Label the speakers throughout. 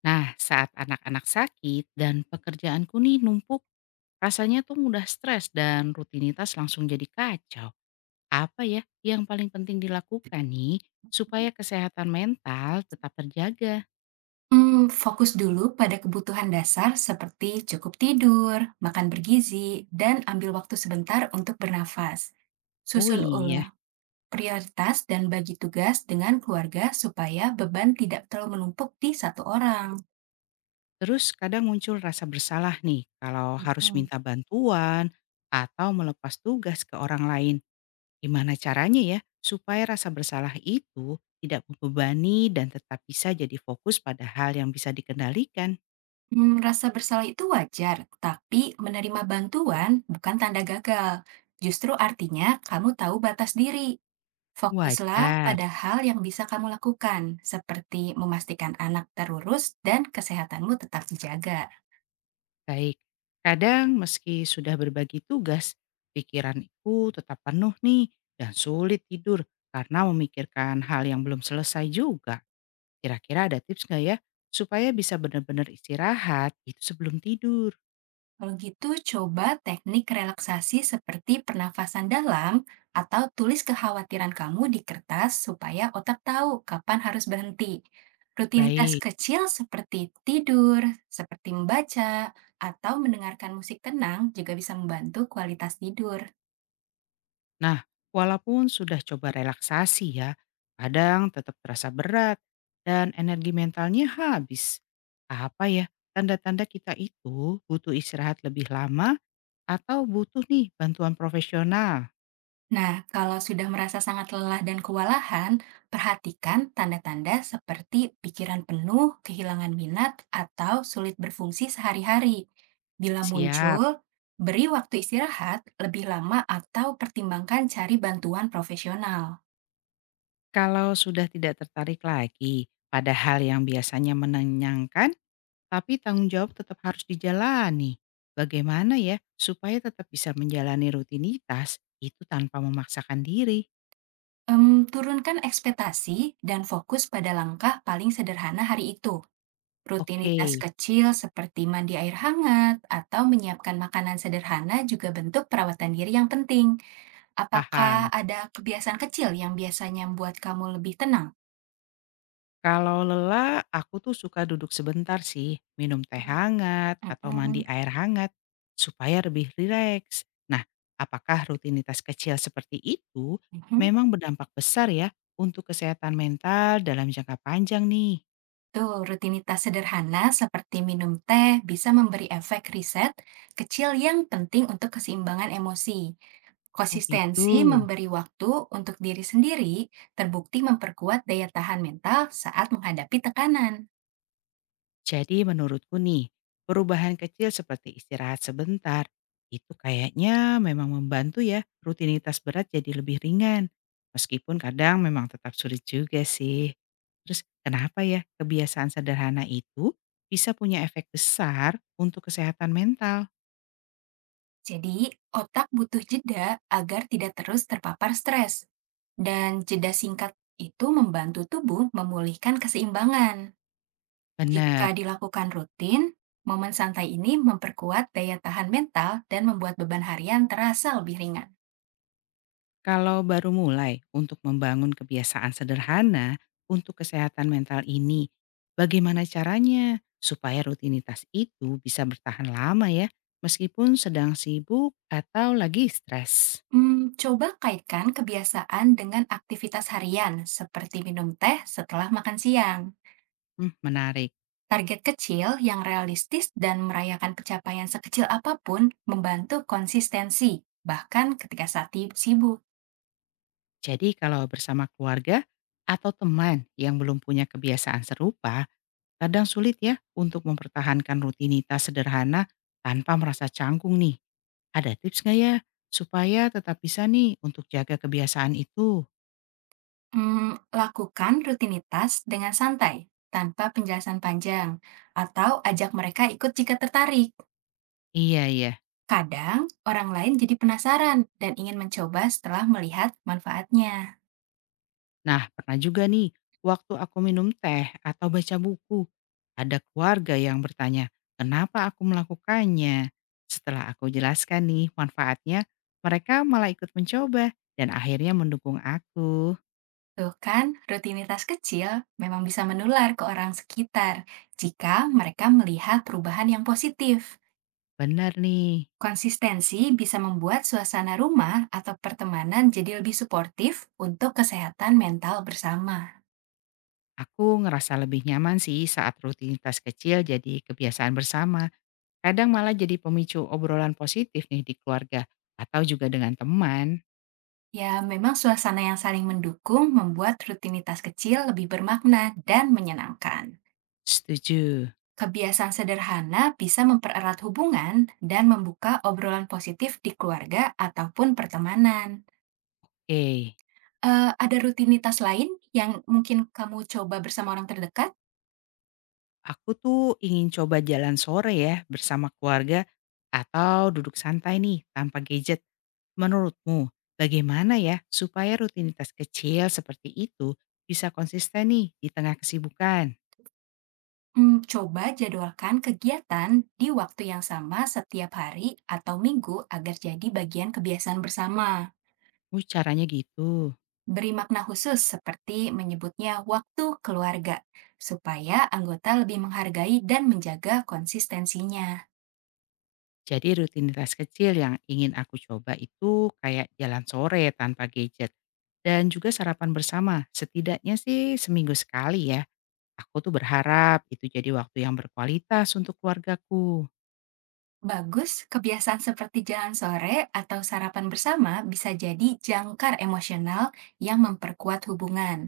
Speaker 1: Nah, saat anak-anak sakit dan pekerjaanku nih numpuk, rasanya tuh mudah stres dan rutinitas langsung jadi kacau. Apa ya yang paling penting dilakukan nih supaya kesehatan mental tetap terjaga?
Speaker 2: Fokus dulu pada kebutuhan dasar seperti cukup tidur, makan bergizi, dan ambil waktu sebentar untuk bernafas.
Speaker 1: Oh
Speaker 2: Susun
Speaker 1: iya,
Speaker 2: ulang prioritas dan bagi tugas dengan keluarga supaya beban tidak terlalu menumpuk di satu orang.
Speaker 1: terus kadang muncul rasa bersalah nih kalau harus
Speaker 2: Mhm.
Speaker 1: minta bantuan atau melepas tugas ke orang lain. Gimana caranya ya supaya rasa bersalah itu tidak membebani dan tetap bisa jadi fokus pada hal yang bisa dikendalikan?
Speaker 2: Rasa bersalah itu wajar, tapi menerima bantuan bukan tanda gagal. Justru artinya kamu tahu batas diri. Fokuslah
Speaker 1: Wajar,
Speaker 2: pada hal yang bisa kamu lakukan, seperti memastikan anak terurus dan kesehatanmu tetap dijaga.
Speaker 1: baik. Kadang meski sudah berbagi tugas, pikiranku tetap penuh nih dan sulit tidur karena memikirkan hal yang belum selesai juga. Kira-kira ada tips nggak ya supaya bisa benar-benar istirahat itu sebelum tidur?
Speaker 2: Kalau gitu, coba teknik relaksasi seperti pernafasan dalam atau tulis kekhawatiran kamu di kertas supaya otak tahu kapan harus berhenti. Rutinitas
Speaker 1: Baik.
Speaker 2: kecil seperti tidur, seperti membaca, atau mendengarkan musik tenang juga bisa membantu kualitas tidur.
Speaker 1: Nah, walaupun sudah coba relaksasi ya, kadang tetap terasa berat dan energi mentalnya habis. Apa ya, tanda-tanda kita itu butuh istirahat lebih lama atau butuh nih bantuan profesional?
Speaker 2: Nah, kalau sudah merasa sangat lelah dan kewalahan, perhatikan tanda-tanda seperti pikiran penuh, kehilangan minat, atau sulit berfungsi sehari-hari. Bila
Speaker 1: Siap.
Speaker 2: muncul, beri waktu istirahat lebih lama atau pertimbangkan cari bantuan profesional.
Speaker 1: Kalau sudah tidak tertarik lagi pada hal yang biasanya menenangkan, tapi tanggung jawab tetap harus dijalani. Bagaimana ya supaya tetap bisa menjalani rutinitas itu tanpa memaksakan diri?
Speaker 2: Turunkan ekspektasi dan fokus pada langkah paling sederhana hari itu.
Speaker 1: Oke,
Speaker 2: Rutinitas kecil seperti mandi air hangat atau menyiapkan makanan sederhana juga bentuk perawatan diri yang penting. Apakah
Speaker 1: paham.
Speaker 2: ada kebiasaan kecil yang biasanya membuat kamu lebih tenang?
Speaker 1: Kalau lelah, aku tuh suka duduk sebentar sih, minum teh
Speaker 2: Mmm.
Speaker 1: hangat atau mandi
Speaker 2: Mhm
Speaker 1: air hangat supaya lebih rileks. Nah, apakah rutinitas kecil seperti itu
Speaker 2: mhm.
Speaker 1: memang berdampak besar ya untuk kesehatan mental dalam jangka panjang nih?
Speaker 2: Tuh, rutinitas sederhana seperti minum teh bisa memberi efek riset kecil yang penting untuk keseimbangan emosi.
Speaker 1: Oh gitu.
Speaker 2: Konsistensi memberi waktu untuk diri sendiri terbukti memperkuat daya tahan mental saat menghadapi tekanan.
Speaker 1: Jadi menurutku nih, perubahan kecil seperti istirahat sebentar, itu kayaknya memang membantu ya rutinitas berat jadi lebih ringan. Meskipun kadang memang tetap sulit juga sih. Terus kenapa ya kebiasaan sederhana itu bisa punya efek besar untuk kesehatan mental?
Speaker 2: Jadi, otak butuh jeda agar tidak terus terpapar stres, dan jeda singkat itu membantu tubuh memulihkan keseimbangan. Jika
Speaker 1: Benar.
Speaker 2: dilakukan rutin, momen santai ini memperkuat daya tahan mental dan membuat beban harian terasa lebih ringan.
Speaker 1: Kalau baru mulai untuk membangun kebiasaan sederhana untuk kesehatan mental ini, bagaimana caranya supaya rutinitas itu bisa bertahan lama ya, meskipun sedang sibuk atau lagi stres?
Speaker 2: Hmm, coba kaitkan kebiasaan dengan aktivitas harian seperti minum teh setelah makan siang.
Speaker 1: Hmm, menarik.
Speaker 2: Target kecil yang realistis dan merayakan pencapaian sekecil apapun membantu konsistensi, bahkan ketika sibuk.
Speaker 1: Jadi kalau bersama keluarga atau teman yang belum punya kebiasaan serupa, kadang sulit ya untuk mempertahankan rutinitas sederhana tanpa merasa canggung nih. Ada tips nggak ya supaya tetap bisa nih untuk jaga kebiasaan itu?
Speaker 2: Hmm, lakukan rutinitas dengan santai, tanpa penjelasan panjang, atau ajak mereka ikut jika tertarik.
Speaker 1: Iya, iya.
Speaker 2: Kadang, orang lain jadi penasaran dan ingin mencoba setelah melihat manfaatnya.
Speaker 1: Nah, pernah juga nih, waktu aku minum teh atau baca buku, ada keluarga yang bertanya, kenapa aku melakukannya? Setelah aku jelaskan nih manfaatnya, mereka malah ikut mencoba dan akhirnya mendukung aku.
Speaker 2: Tuh kan, rutinitas kecil memang bisa menular ke orang sekitar jika mereka melihat perubahan yang positif.
Speaker 1: Benar nih,
Speaker 2: Konsistensi bisa membuat suasana rumah atau pertemanan jadi lebih suportif untuk kesehatan mental bersama.
Speaker 1: aku ngerasa lebih nyaman sih saat rutinitas kecil jadi kebiasaan bersama. Kadang malah jadi pemicu obrolan positif nih di keluarga atau juga dengan teman.
Speaker 2: Ya, memang suasana yang saling mendukung membuat rutinitas kecil lebih bermakna dan menyenangkan.
Speaker 1: Setuju.
Speaker 2: Kebiasaan sederhana bisa mempererat hubungan dan membuka obrolan positif di keluarga ataupun pertemanan.
Speaker 1: Oke.
Speaker 2: Ada rutinitas lain yang mungkin kamu coba bersama orang terdekat?
Speaker 1: Aku tuh ingin coba jalan sore ya bersama keluarga atau duduk santai nih tanpa gadget. Menurutmu bagaimana ya supaya rutinitas kecil seperti itu bisa konsisten nih di tengah kesibukan?
Speaker 2: Hmm, coba jadwalkan kegiatan di waktu yang sama setiap hari atau minggu agar jadi bagian kebiasaan bersama.
Speaker 1: Caranya gitu.
Speaker 2: Beri makna khusus seperti menyebutnya waktu keluarga, supaya anggota lebih menghargai dan menjaga konsistensinya.
Speaker 1: Jadi rutinitas kecil yang ingin aku coba itu kayak jalan sore tanpa gadget. Dan juga sarapan bersama, setidaknya sih seminggu sekali ya. Aku tuh berharap itu jadi waktu yang berkualitas untuk keluargaku.
Speaker 2: Bagus, kebiasaan seperti jalan sore atau sarapan bersama bisa jadi jangkar emosional yang memperkuat hubungan.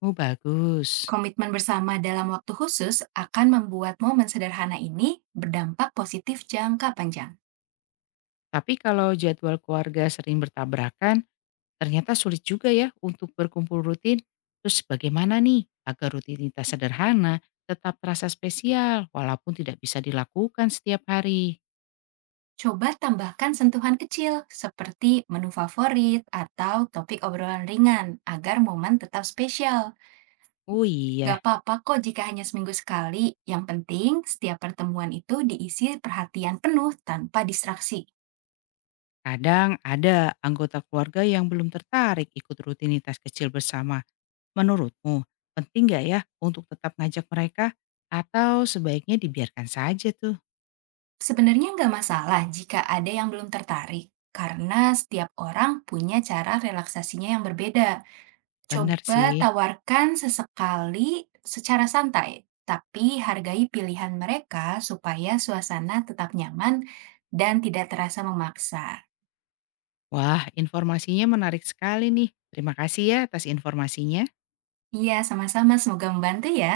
Speaker 1: Oh bagus.
Speaker 2: Komitmen bersama dalam waktu khusus akan membuat momen sederhana ini berdampak positif jangka panjang.
Speaker 1: Tapi kalau jadwal keluarga sering bertabrakan, ternyata sulit juga ya untuk berkumpul rutin. Terus bagaimana nih agar rutinitas sederhana tetap terasa spesial walaupun tidak bisa dilakukan setiap hari?
Speaker 2: Coba tambahkan sentuhan kecil seperti menu favorit atau topik obrolan ringan agar momen tetap spesial.
Speaker 1: Oh
Speaker 2: Gak
Speaker 1: iya,
Speaker 2: apa-apa kok jika hanya seminggu sekali. Yang penting, setiap pertemuan itu diisi perhatian penuh tanpa distraksi.
Speaker 1: kadang ada anggota keluarga yang belum tertarik ikut rutinitas kecil bersama. Menurutmu penting nggak ya untuk tetap ngajak mereka? Atau sebaiknya dibiarkan saja tuh?
Speaker 2: Sebenarnya nggak masalah jika ada yang belum tertarik, karena setiap orang punya cara relaksasinya yang berbeda.
Speaker 1: Benar
Speaker 2: Coba
Speaker 1: sih.
Speaker 2: tawarkan sesekali secara santai, tapi hargai pilihan mereka supaya suasana tetap nyaman dan tidak terasa memaksa.
Speaker 1: Wah, informasinya menarik sekali nih. Terima kasih ya atas informasinya.
Speaker 2: Iya, sama-sama. Semoga membantu ya.